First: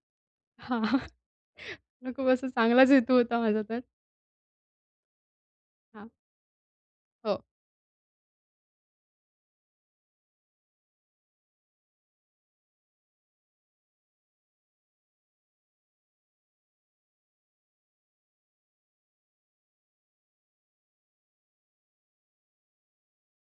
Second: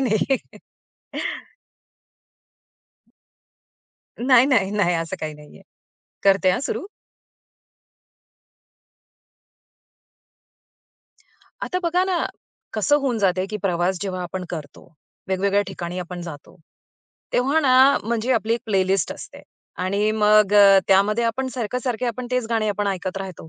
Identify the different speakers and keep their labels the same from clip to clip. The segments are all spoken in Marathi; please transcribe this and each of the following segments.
Speaker 1: नाही, नाही.
Speaker 2: हां. खूप असा चांगलाच हेतू होता माझा तर.
Speaker 1: नाही, नाही, नाही असं काही नाहीये.
Speaker 2: हां.
Speaker 1: करते हां सुरू.
Speaker 2: हो.
Speaker 1: आता बघा ना, कसं होऊन जाते, की प्रवास जेव्हा आपण करतो, वेगवेगळ्या ठिकाणी आपण जातो, तेव्हा ना म्हणजे आपली एक प्लेलिस्ट असते आणि मग त्यामध्ये आपण सारखं-सारखे आपण तेच गाणे आपण ऐकत राहतो.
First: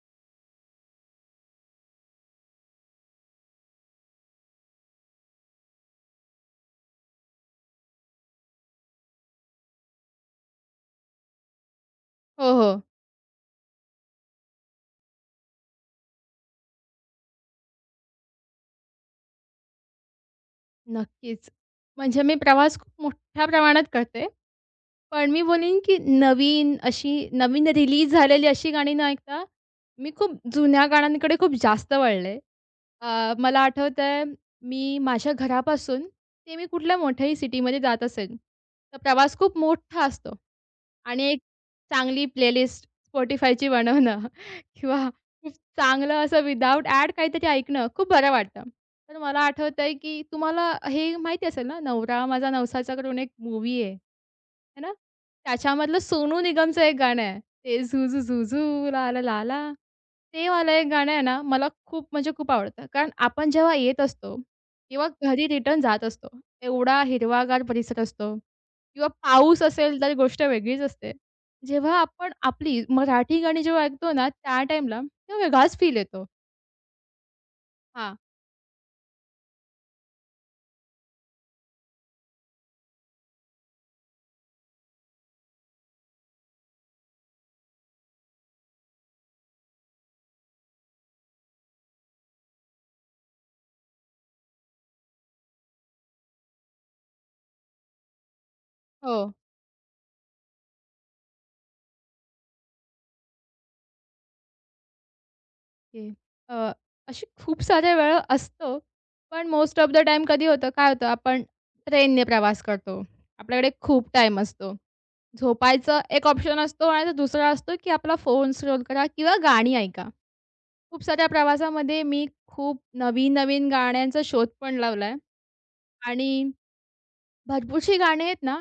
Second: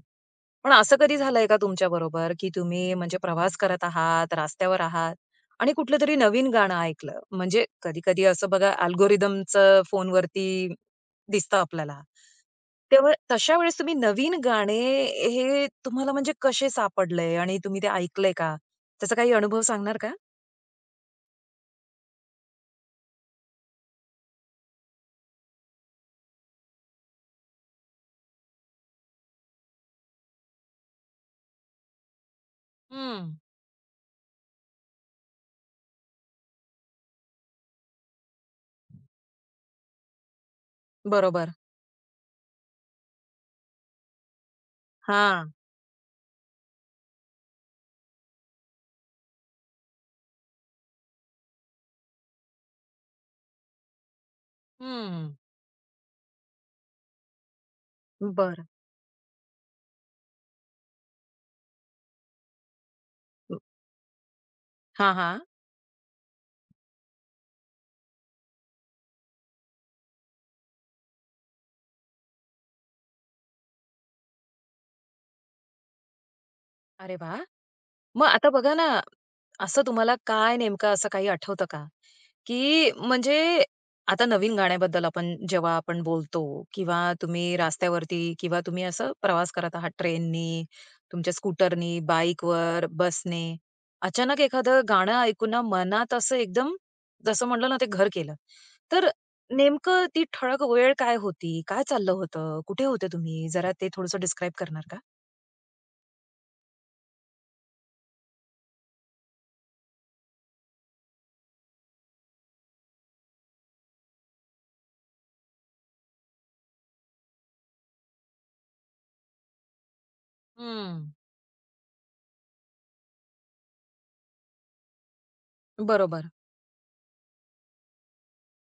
Speaker 1: पण असं कधी झालंय का तुमच्याबरोबर, की तुम्ही म्हणजे प्रवास करत आहात, रस्त्यावर आहात आणि कुठलं तरी नवीन गाणं ऐकलं? म्हणजे कधी-कधी असं बघा अल्गोरिथमचं फोनवरती दिसतं आपल्याला.
Speaker 2: हो, हो.
Speaker 1: तेव्हा तशा वेळेस तुम्ही नवीन गाणे हे तुम्हाला म्हणजे कसे सापडले आणि तुम्ही ते ऐकले का? त्याचा काही अनुभव सांगणार का?
Speaker 2: नक्कीच. म्हणजे मी प्रवास खूप मोठ्या प्रमाणात करते. पण मी बोलीन, की नवीन रिलीज झालेली अशी गाणी न ऐकता, मी खूप जुन्या गाण्यांकडे खूप जास्त वळले.
Speaker 1: हं.
Speaker 2: मला आठवतंय मी माझ्या घरापासून ते मी कुठल्या मोठ्याही सिटीमध्ये जात असेल, तर प्रवास खूप मोठा असतो. आणि एक
Speaker 1: बरोबर.
Speaker 2: चांगली प्लेलिस्ट Spotifyची बनवणं किंवा
Speaker 1: हां.
Speaker 2: खूप चांगलं असं विदाऊट ॲड काहीतरी ऐकणं खूप बरं वाटतं. तर मला आठवतंय, आहे की तुम्हाला हे माहिती असेल ना, "नवरा माझा नवसाचा" करून एक मूवी आहे, है ना?
Speaker 1: हं.
Speaker 2: त्याच्यामधलं सोनू निगमचं एक गाणं आहे. ते "झुझू
Speaker 1: बरं.
Speaker 2: झुझू ला ला ला ला." ते वालं एक गाणं आहे ना, मला खूप म्हणजे खूप आवडतं. कारण आपण
Speaker 1: हं.
Speaker 2: जेव्हा येत असतो किंवा
Speaker 1: हां,
Speaker 2: घरी रिटर्न जात असतो, एवढा हिरवागार परिसर असतो. किंवा पाऊस असेल तर गोष्ट वेगळीच असते. जेव्हा आपण आपली मराठी गाणी जेव्हा ऐकतो ना, त्या टाईमला तेव्हा वेगळाच फील येतो.
Speaker 1: अरे वाह!
Speaker 2: हां.
Speaker 1: मग आता बघा ना, असं तुम्हाला काय नेमकं असं काही आठवतं का? की म्हणजे आता नवीन गाण्याबद्दल आपण जेव्हा आपण बोलतो किंवा तुम्ही रस्त्यावरती किंवा तुम्ही असं प्रवास करत आहात ट्रेननी, तुमच्या स्कूटरनी, बाईकवर, बसने, अचानक एखादं गाणं ऐकून ना मनात असं एकदम जसं म्हटलं ना ते घर केलं. तर
Speaker 2: हो,
Speaker 1: नेमकं ती ठळक वेळ काय होती? काय चाललं होतं? कुठे होते तुम्ही? जरा ते थोडंसं डिस्क्राईब करणार का?
Speaker 2: ओके. अ, अशी खूप साऱ्या वेळा असतो, पण मोस्ट ऑफ द टाईम कधी होतं, काय होतं, आपण ट्रेनने प्रवास करतो. आपल्याकडे खूप टाईम असतो. झोपायचं एक ऑप्शन असतो आणि दुसरा असतो, की आपला फोन स्क्रोल करा किंवा गाणी ऐका. खूप
Speaker 1: हं.
Speaker 2: साऱ्या प्रवासामध्ये मी खूप नवीन-नवीन गाण्यांचा शोध पण लावलाय आणि
Speaker 1: बरोबर.
Speaker 2: भरपूरशी गाणी आहेत ना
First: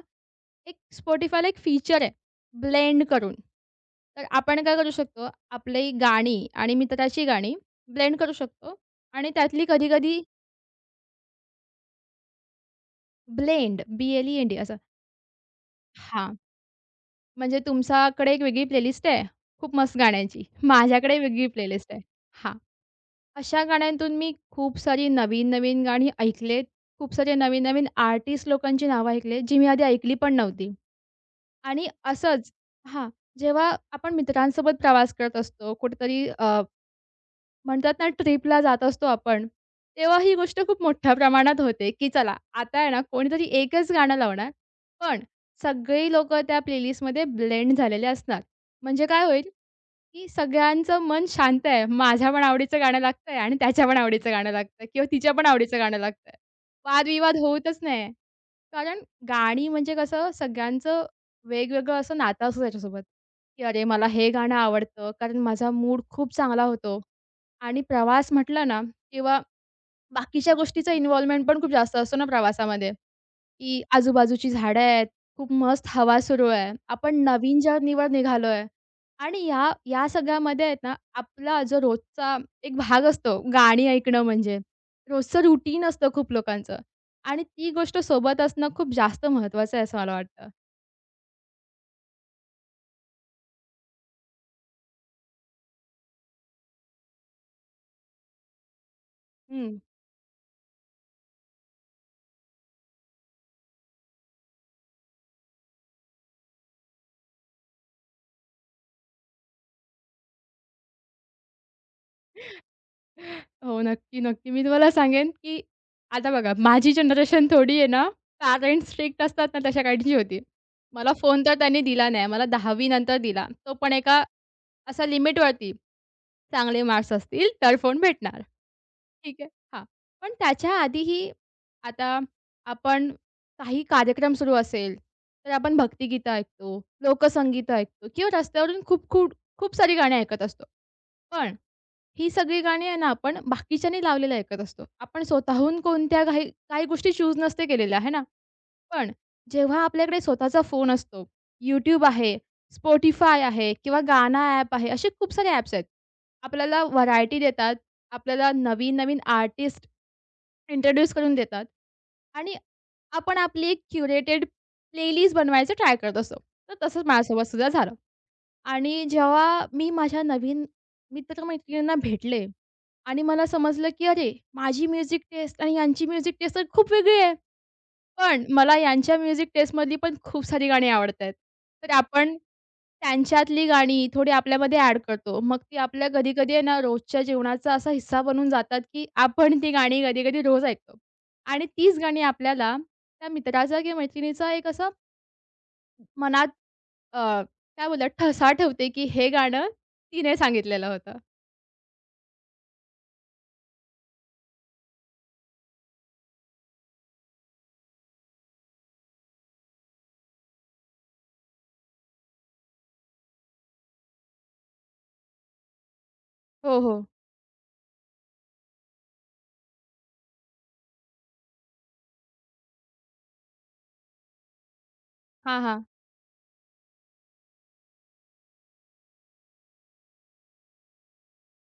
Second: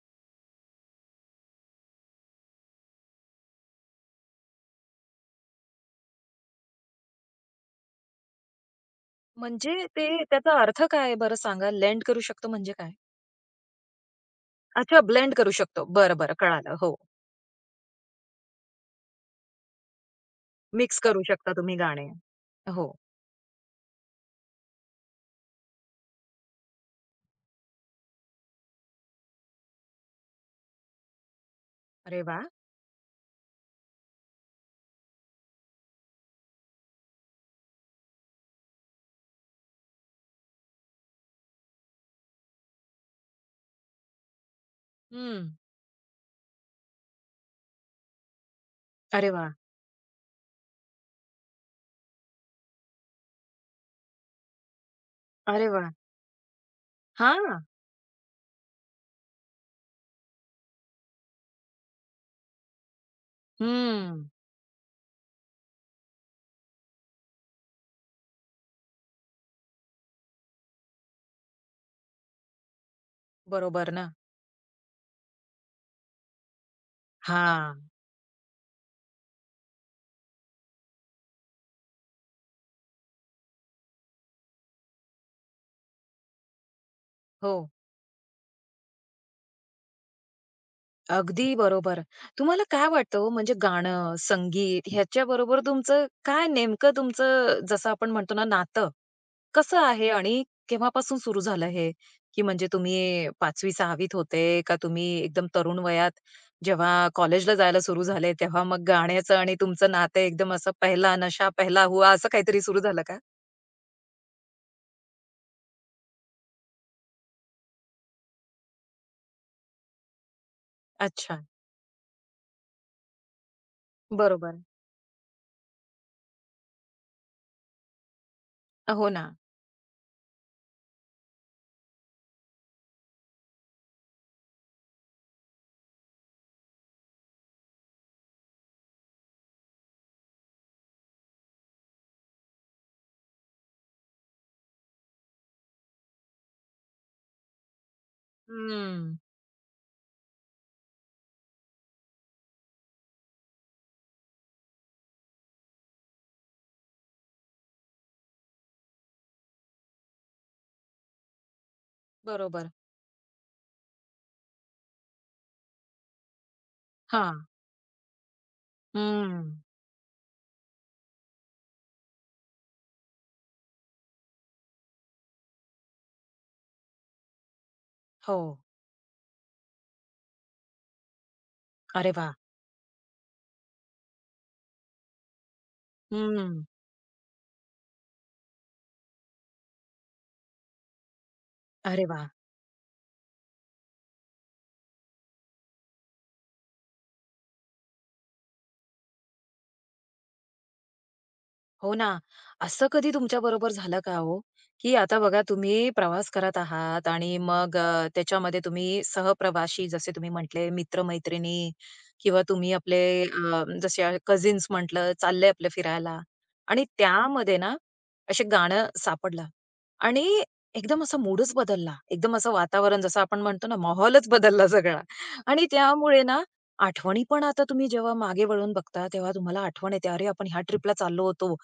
Speaker 2: एक Spotifyला एक फीचर आहे, ब्लेंड करून. तर आपण काय करू शकतो, आपली गाणी आणि मित्राची गाणी ब्लेंड करू शकतो आणि त्यातली
Speaker 1: म्हणजे ते
Speaker 2: कधी-कधी
Speaker 1: त्याचा अर्थ काय आहे बरं सांगा? लेंड करू शकतो म्हणजे काय?
Speaker 2: ब्लेंड, B-L-E-N-D असं
Speaker 1: अच्छा ब्लेंड करू शकतो. बरं,
Speaker 2: हां,
Speaker 1: बरं कळालं. हो.
Speaker 2: म्हणजे तुमच्याकडे एक वेगळी प्लेलिस्ट आहे, खूप मस्त गाण्यांची.
Speaker 1: मिक्स
Speaker 2: माझ्याकडे
Speaker 1: करू
Speaker 2: वेगळी
Speaker 1: शकता तुम्ही
Speaker 2: प्लेलिस्ट आहे.
Speaker 1: गाणे.
Speaker 2: हां,
Speaker 1: हो.
Speaker 2: अशा गाण्यांतून मी खूप सारी नवीन-नवीन गाणी ऐकलेत. खूप सारे नवीन-नवीन आर्टिस्ट लोकांची नावं ऐकलेत, जी मी आधी ऐकली पण नव्हती. आणि
Speaker 1: अरे वाह!
Speaker 2: असंच हां, जेव्हा आपण मित्रांसोबत प्रवास करत असतो, कुठेतरी म्हणतात ना ट्रिपला जात असतो आपण, तेव्हा ही गोष्ट खूप मोठ्या प्रमाणात होते, की चला आता आहे ना कोणीतरी एकच गाणं लावणार, पण
Speaker 1: हं.
Speaker 2: सगळी लोक त्या प्लेलिस्टमध्ये ब्लेंड झालेले असणार. म्हणजे काय
Speaker 1: अरे
Speaker 2: होईल,
Speaker 1: वाह!
Speaker 2: की सगळ्यांचं मन शांत आहे. माझ्या पण आवडीचं गाणं लागतंय आणि त्याच्या पण आवडीचं गाणं लागतंय किंवा तिच्या पण
Speaker 1: अरे
Speaker 2: आवडीचं
Speaker 1: वाह!
Speaker 2: गाणं लागतंय. वादविवाद
Speaker 1: हां.
Speaker 2: होतच नाही. कारण गाणी म्हणजे कसं सगळ्यांचं वेगवेगळं असं नातं असतं त्याच्यासोबत, की "अरे, मला
Speaker 1: हं.
Speaker 2: हे गाणं आवडतं कारण माझा मूड खूप चांगला होतो." आणि प्रवास म्हटलं ना किंवा बाकीच्या गोष्टीचा इन्व्हॉल्वमेंट पण खूप जास्त असतो ना प्रवासामध्ये. की
Speaker 1: बरोबर ना.
Speaker 2: आजूबाजूची झाडं आहेत, खूप मस्त हवा सुरू आहे. आपण नवीन
Speaker 1: हां.
Speaker 2: जर्नीवर निघालोय आणि या या सगळ्यामध्ये आहेत ना, आपला जो रोजचा एक भाग असतो गाणी ऐकणं म्हणजे. रोजचं रुटीन असतं खूप लोकांचं आणि
Speaker 1: हो.
Speaker 2: ती गोष्ट सोबत असणं खूप जास्त महत्त्वाचं आहे असं मला वाटतं.
Speaker 1: अगदी बरोबर. तुम्हाला काय वाटतं हो म्हणजे गाणं, संगीत ह्याच्याबरोबर तुमचं काय नेमकं तुमचं जसं आपण म्हणतो ना नातं
Speaker 2: हं.
Speaker 1: कसं आहे आणि केव्हापासून सुरू झालं हे? की म्हणजे तुम्ही 5वी-6वी होते का तुम्ही एकदम तरुण वयात जेव्हा कॉलेजला जायला सुरू झाले, तेव्हा मग गाण्याचं आणि तुमचं नातं एकदम असं पहला नशा पहला हुआ असं काहीतरी सुरू झालं का?
Speaker 2: हो, नक्की, नक्की. मी तुम्हाला सांगेन, की आता बघा माझी जनरेशन थोडी आहे ना, पॅरेंट्स स्ट्रिक्ट असतात ना तशा काहींची होती. मला
Speaker 1: अच्छा.
Speaker 2: फोन तर त्यांनी दिला नाही. मला 10वी नंतर दिला. तो पण एका
Speaker 1: बरोबर.
Speaker 2: असा लिमिटवरती, चांगले मार्क्स असतील तर फोन भेटणार.
Speaker 1: हो ना.
Speaker 2: ठीक आहे. हां. पण त्याच्या आधीही आता आपण काही कार्यक्रम सुरू असेल, तर आपण भक्तिगीतं ऐकतो, लोकसंगीत ऐकतो किंवा रस्त्यावरून खूप खूप खूप सारी गाणी ऐकत असतो. पण ही सगळी गाणी आहे ना आपण बाकीच्यांनी लावलेली ऐकत असतो. आपण स्वतःहून कोणत्या काही काही गोष्टी चूज नसते केलेल्या, आहे ना? पण
Speaker 1: हम्म.
Speaker 2: जेव्हा आपल्याकडे स्वतःचा फोन असतो, YouTube आहे, Spotify आहे किंवा गाणा ॲप आहे, असे खूप सारे ॲप्स आहेत. आपल्याला व्हरायटी देतात. आपल्याला नवीन-नवीन आर्टिस्ट इंट्रोड्यूस करून देतात आणि
Speaker 1: बरोबर.
Speaker 2: आपण आपली एक क्युरेटेड प्लेलिस्ट बनवायचं ट्राय करत असतो. तर तसंच
Speaker 1: हां.
Speaker 2: माझ्यासोबत सुद्धा झालं आणि
Speaker 1: हम्म.
Speaker 2: जेव्हा मी माझ्या नवीन मित्र भेटले आणि मला समजलं, की अरे, माझी म्युझिक टेस्ट आणि यांची म्युझिक टेस्ट तर खूप वेगळी आहे.
Speaker 1: हो.
Speaker 2: पण मला यांच्या म्युझिक टेस्टमधली पण खूप सारी गाणी आवडतायत. तर
Speaker 1: अरे वाह!
Speaker 2: आपण त्यांच्यातली गाणी थोडी आपल्यामध्ये ॲड करतो. मग ती आपल्या कधी-कधी आहे
Speaker 1: हम्म.
Speaker 2: ना, रोजच्या जेवणाचा असा हिस्सा बनून जातात, की आपण ती गाणी कधी-कधी रोज ऐकतो. आणि तीच
Speaker 1: अरे
Speaker 2: गाणी
Speaker 1: वाह!
Speaker 2: आपल्याला त्या मित्राचा किंवा मैत्रिणीचा एक असा मनात अ, काय बोलतात ठसा ठेवते, की हे गाणं तिने सांगितलेलं होतं.
Speaker 1: हो ना. असं कधी तुमच्याबरोबर झालं का हो, की आता बघा तुम्ही प्रवास करत आहात आणि मग त्याच्यामध्ये तुम्ही सहप्रवाशी जसे तुम्ही म्हटले मित्र-मैत्रिणी किंवा तुम्ही आपले जसे कझिन्स म्हटलं, चालले आपलं फिरायला
Speaker 2: हो,
Speaker 1: आणि
Speaker 2: हो.
Speaker 1: त्यामध्ये ना असे गाणं सापडलं आणि एकदम असा मूडच बदलला. एकदम असं वातावरण जसं आपण म्हणतो ना, माहोलच बदलला सगळा
Speaker 2: हां,
Speaker 1: आणि
Speaker 2: हां.
Speaker 1: त्यामुळे ना, आठवणी पण आता तुम्ही जेव्हा मागे वळून बघता, तेव्हा तुम्हाला आठवण येते, "अरे, आपण ह्या ट्रिपला चाललो होतो.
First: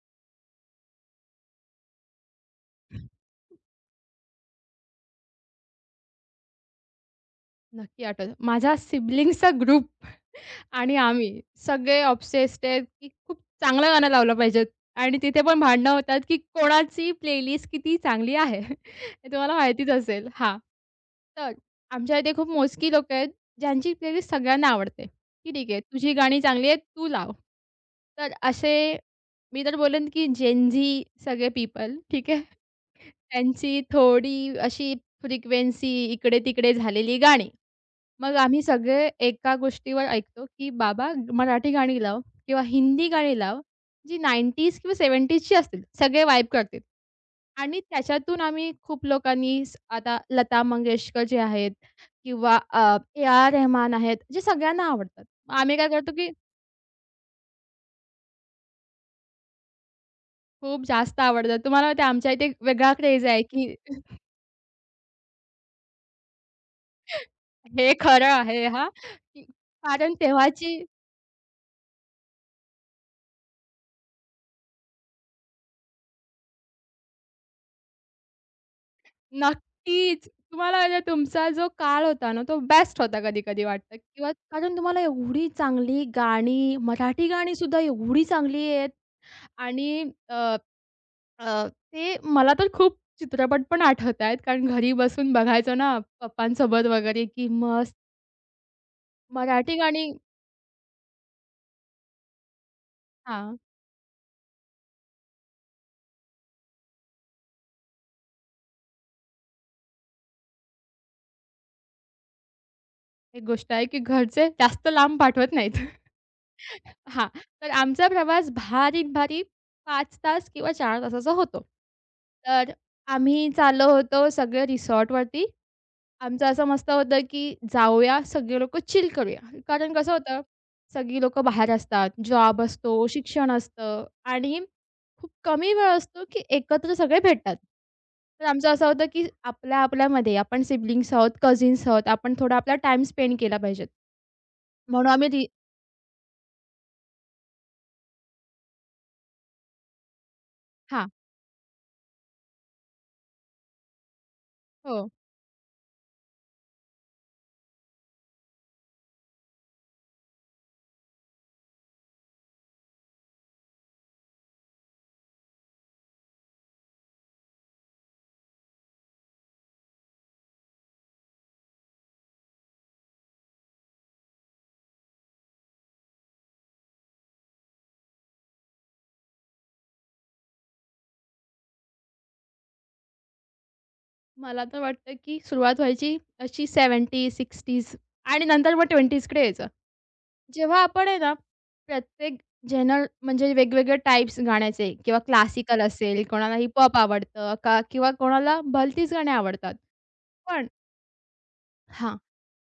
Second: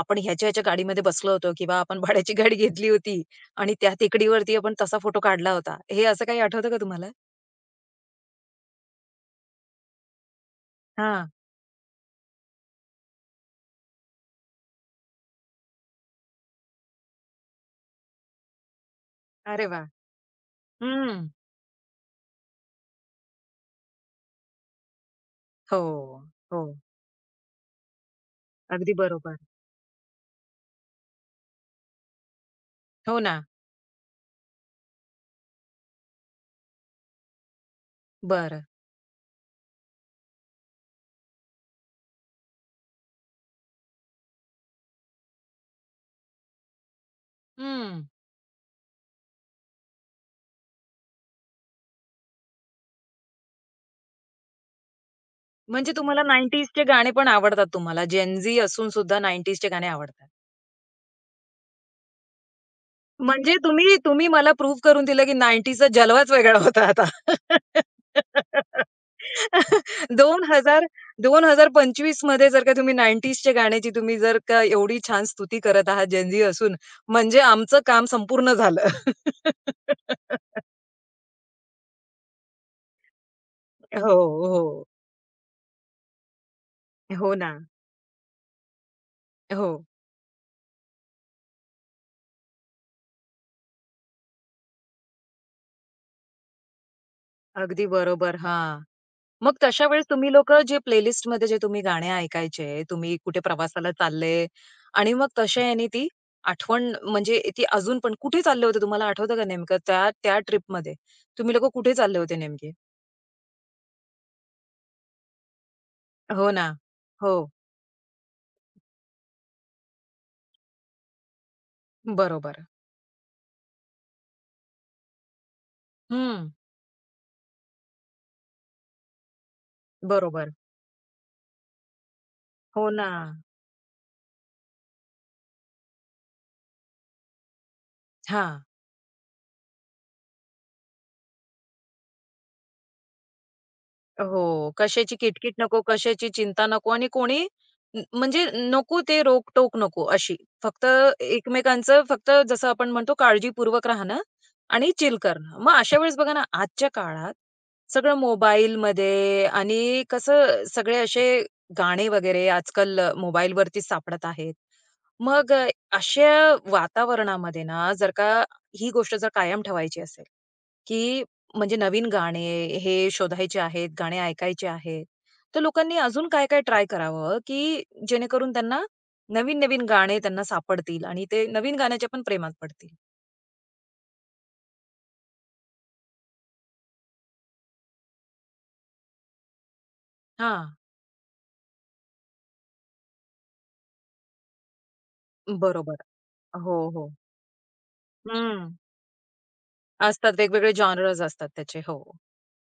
Speaker 1: आपण ह्याच्या-ह्याच्या गाडीमध्ये बसलो होतो किंवा आपण भाड्याची गाडी घेतली होती आणि त्या टेकडीवरती आपण तसा फोटो काढला होता." हे असं काही आठवतं का तुम्हाला?
Speaker 2: नक्की आठवतं. माझ्या सिबलिंग्सचा ग्रुप. आणि
Speaker 1: हां.
Speaker 2: आम्ही सगळे ऑब्सेस्ड आहेत, की खूप चांगलं गाणं लावलं पाहिजे आणि तिथे पण भांडणं होतात, की कोणाची प्लेलिस्ट किती चांगली आहे. हे तुम्हाला
Speaker 1: अरे वाह!
Speaker 2: माहितीच असेल. हां,
Speaker 1: हं.
Speaker 2: तर आमच्या इथे खूप मोजकी लोकं आहेत, ज्यांची प्लेलिस्ट सगळ्यांना आवडते, की ठीक
Speaker 1: हो,
Speaker 2: आहे, तुझी गाणी
Speaker 1: हो.
Speaker 2: चांगली आहेत, तू लाव. तर असे
Speaker 1: अगदी बरोबर.
Speaker 2: मी तर बोलेन, की जेन सगळे पीपल ठीक आहे.
Speaker 1: हो ना.
Speaker 2: त्यांची थोडी अशी फ्रिक्वेन्सी इकडे-तिकडे झालेली गाणी. मग आम्ही
Speaker 1: बरं.
Speaker 2: सगळे एका गोष्टीवर ऐकतो, की "बाबा मराठी गाणी लाव किंवा हिंदी गाणी लाव, जी 90s किंवा 70sची असतील. सगळे वाइब करतील." आणि
Speaker 1: हं.
Speaker 2: त्याच्यातून आम्ही खूप लोकांनी आता लता मंगेशकर जे आहेत किंवा ए.आर. रहमान आहेत, जे सगळ्यांना आवडतात. मग आम्ही काय
Speaker 1: म्हणजे
Speaker 2: करतो,
Speaker 1: तुम्हाला
Speaker 2: की
Speaker 1: 90sचे गाणे पण आवडतात तुम्हाला. जेन झी असून सुद्धा 90sचे गाणे आवडतात.
Speaker 2: खूप जास्त आवडतात. तुम्हाला माहिती आहे आमच्या इथे एक वेगळा क्रेज आहे,
Speaker 1: म्हणजे
Speaker 2: की
Speaker 1: तुम्ही तुम्ही मला प्रूव्ह करून दिलं, की 90sचा जलवाच वेगळा होता आता.
Speaker 2: हे खरं आहे हां, की कारण तेव्हाची
Speaker 1: 2000 2025 मध्ये जर का तुम्ही 90sच्या गाण्याची तुम्ही जर का एवढी छान स्तुती करत आहात जेन असून, म्हणजे आमचं काम संपूर्ण झालं.
Speaker 2: नक्कीच. तुम्हाला म्हणजे तुमचा जो काळ होता ना, तो बेस्ट होता कधी-कधी वाटतं
Speaker 1: हो,
Speaker 2: किंवा कारण
Speaker 1: हो.
Speaker 2: तुम्हाला एवढी चांगली गाणी, मराठी
Speaker 1: हो ना.
Speaker 2: गाणीसुद्धा एवढी चांगली आहेत
Speaker 1: हो.
Speaker 2: आणि अ, अ, ते मला तर खूप चित्रपट पण आठवत आहेत. कारण घरी बसून बघायचो ना पप्पांसोबत वगैरे, की
Speaker 1: अगदी
Speaker 2: मस्त
Speaker 1: बरोबर. हां. मग
Speaker 2: मराठी
Speaker 1: तशा वेळेस
Speaker 2: गाणी
Speaker 1: तुम्ही लोकं जे प्लेलिस्टमध्ये जे तुम्ही गाणे ऐकायचे, तुम्ही कुठे
Speaker 2: हां.
Speaker 1: प्रवासाला चालले आणि मग तशा ह्यानी ती आठवण म्हणजे ती अजून पण कुठे चालले होते तुम्हाला आठवतं का नेमकं त्या त्या ट्रिपमध्ये? तुम्ही लोकं कुठे चालले होते नेमके?
Speaker 2: एक गोष्ट आहे, की घरचे जास्त लांब पाठवत नाहीत.
Speaker 1: हो ना.
Speaker 2: हां,
Speaker 1: हो.
Speaker 2: तर आमचा प्रवास भारीत-भारी 5 तास किंवा 4 तासाचा होतो.
Speaker 1: बरोबर.
Speaker 2: तर आम्ही चाललो होतो सगळे रिसॉर्टवरती. आमचं
Speaker 1: हं.
Speaker 2: असं मस्त होतं, की जाऊया सगळे लोकं चिल करूया. कारण कसं होतं,
Speaker 1: बरोबर.
Speaker 2: सगळी लोकं बाहेर असतात, जॉब
Speaker 1: हो
Speaker 2: असतो,
Speaker 1: ना.
Speaker 2: शिक्षण असतं आणि खूप कमी वेळ असतो, की एकत्र सगळे भेटतात. तर
Speaker 1: हां.
Speaker 2: आमचं असं होतं, की आपल्या आपल्यामध्ये आपण सिबलिंग्स आहोत, कझिन्स आहोत, आपण थोडा आपला टाइम स्पेंड केला पाहिजे.
Speaker 1: हो.
Speaker 2: म्हणून
Speaker 1: कशाची
Speaker 2: आम्ही
Speaker 1: किटकिट नको, कशाची चिंता नको आणि कोणी न म्हणजे नको ते रोकटोक नको अशी. फक्त
Speaker 2: हां,
Speaker 1: एकमेकांचं फक्त जसं आपण म्हणतो काळजीपूर्वक राहणं आणि
Speaker 2: हो.
Speaker 1: चिल करणं. मग अशा वेळेस बघा ना, आजच्या काळात सगळं मोबाईलमध्ये आणि कसं सगळे असे गाणे वगैरे आजकाल मोबाईलवरतीच सापडत आहेत. मग अशा वातावरणामध्ये ना, जर का ही गोष्ट जर कायम ठेवायची असेल, की म्हणजे नवीन गाणे हे शोधायचे आहेत, गाणे ऐकायचे आहेत. तर लोकांनी अजून काय-काय ट्राय करावं, की जेणेकरून त्यांना नवीन-नवीन गाणे त्यांना सापडतील आणि ते नवीन गाण्याच्या पण प्रेमात पडतील.
Speaker 2: मला तर वाटतं, की सुरुवात व्हायची अशी 70-60s आणि नंतर मग 20sकडे यायचं.
Speaker 1: हां,
Speaker 2: जेव्हा आपण आहे ना, प्रत्येक जनर म्हणजे वेगवेगळे टाइप्स गाण्याचे किंवा क्लासिकल
Speaker 1: बरोबर.
Speaker 2: असेल, कोणाला हिप
Speaker 1: हो, हो.
Speaker 2: आवडतं का किंवा कोणाला
Speaker 1: हं.
Speaker 2: भलतीच गाणी आवडतात.
Speaker 1: असतात
Speaker 2: पण
Speaker 1: वेगवेगळे जॉनर्स असतात त्याचे. हो.
Speaker 2: हां.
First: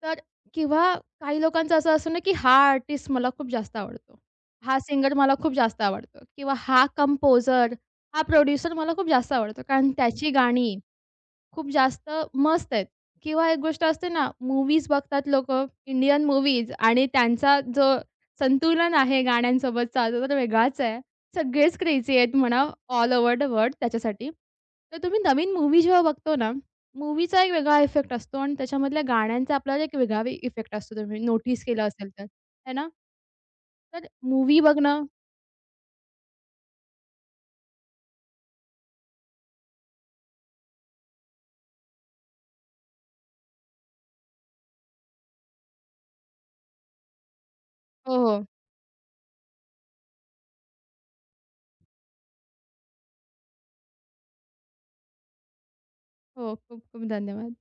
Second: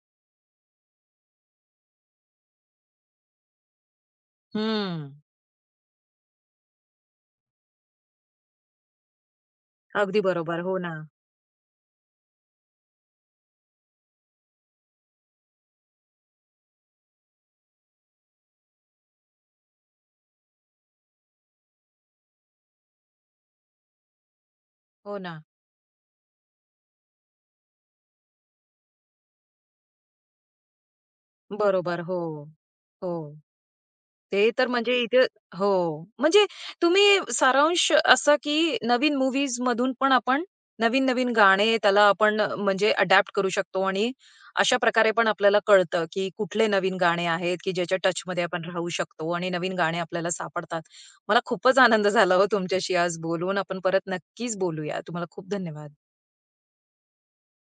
Speaker 2: तर किंवा काही लोकांचं असं असतं ना, की हा आर्टिस्ट मला खूप जास्त आवडतो. हा
Speaker 1: हं.
Speaker 2: सिंगर मला खूप जास्त आवडतो किंवा हा कंपोजर, हा प्रोड्युसर मला खूप जास्त आवडतो. कारण
Speaker 1: अगदी
Speaker 2: त्याची
Speaker 1: बरोबर.
Speaker 2: गाणी,
Speaker 1: हो ना.
Speaker 2: खूप जास्त मस्त आहेत. किंवा एक गोष्ट असते ना, मूव्हीज बघतात लोकं, इंडियन मूव्हीज आणि त्यांचा जो संतुलन आहे गाण्यांसोबतचा तो तर वेगळाच आहे. सगळेच क्रेझी आहेत म्हणा ऑल ओव्हर द वर्ल्ड त्याच्यासाठी. तर
Speaker 1: हो
Speaker 2: तुम्ही
Speaker 1: ना.
Speaker 2: नवीन मूव्ही जेव्हा बघतो ना, मूव्हीचा एक वेगळा इफेक्ट असतो आणि त्याच्यामधल्या गाण्यांचा आपल्याला एक वेगळा इफेक्ट असतो. तुम्ही नोटीस केलं
Speaker 1: बरोबर.
Speaker 2: असेल
Speaker 1: हो.
Speaker 2: तर, है ना?
Speaker 1: हो.
Speaker 2: तर
Speaker 1: ते
Speaker 2: मूव्ही
Speaker 1: तर म्हणजे
Speaker 2: बघणं
Speaker 1: इथे हो. म्हणजे तुम्ही सारांश असा की नवीन मूवीज मधून पण आपण नवीन-नवीन गाणे त्याला आपण म्हणजे अडॅप्ट करू शकतो आणि अशा प्रकारे पण आपल्याला कळतं, की कुठले नवीन गाणे आहेत, की ज्याच्या
Speaker 2: हो,
Speaker 1: टचमध्ये
Speaker 2: हो.
Speaker 1: आपण राहू शकतो आणि नवीन गाणे आपल्याला सापडतात. मला खूपच आनंद झाला हो तुमच्याशी आज बोलून. आपण परत नक्कीच बोलूया. तुम्हाला खूप धन्यवाद.
Speaker 2: हो, खूप खूप धन्यवाद.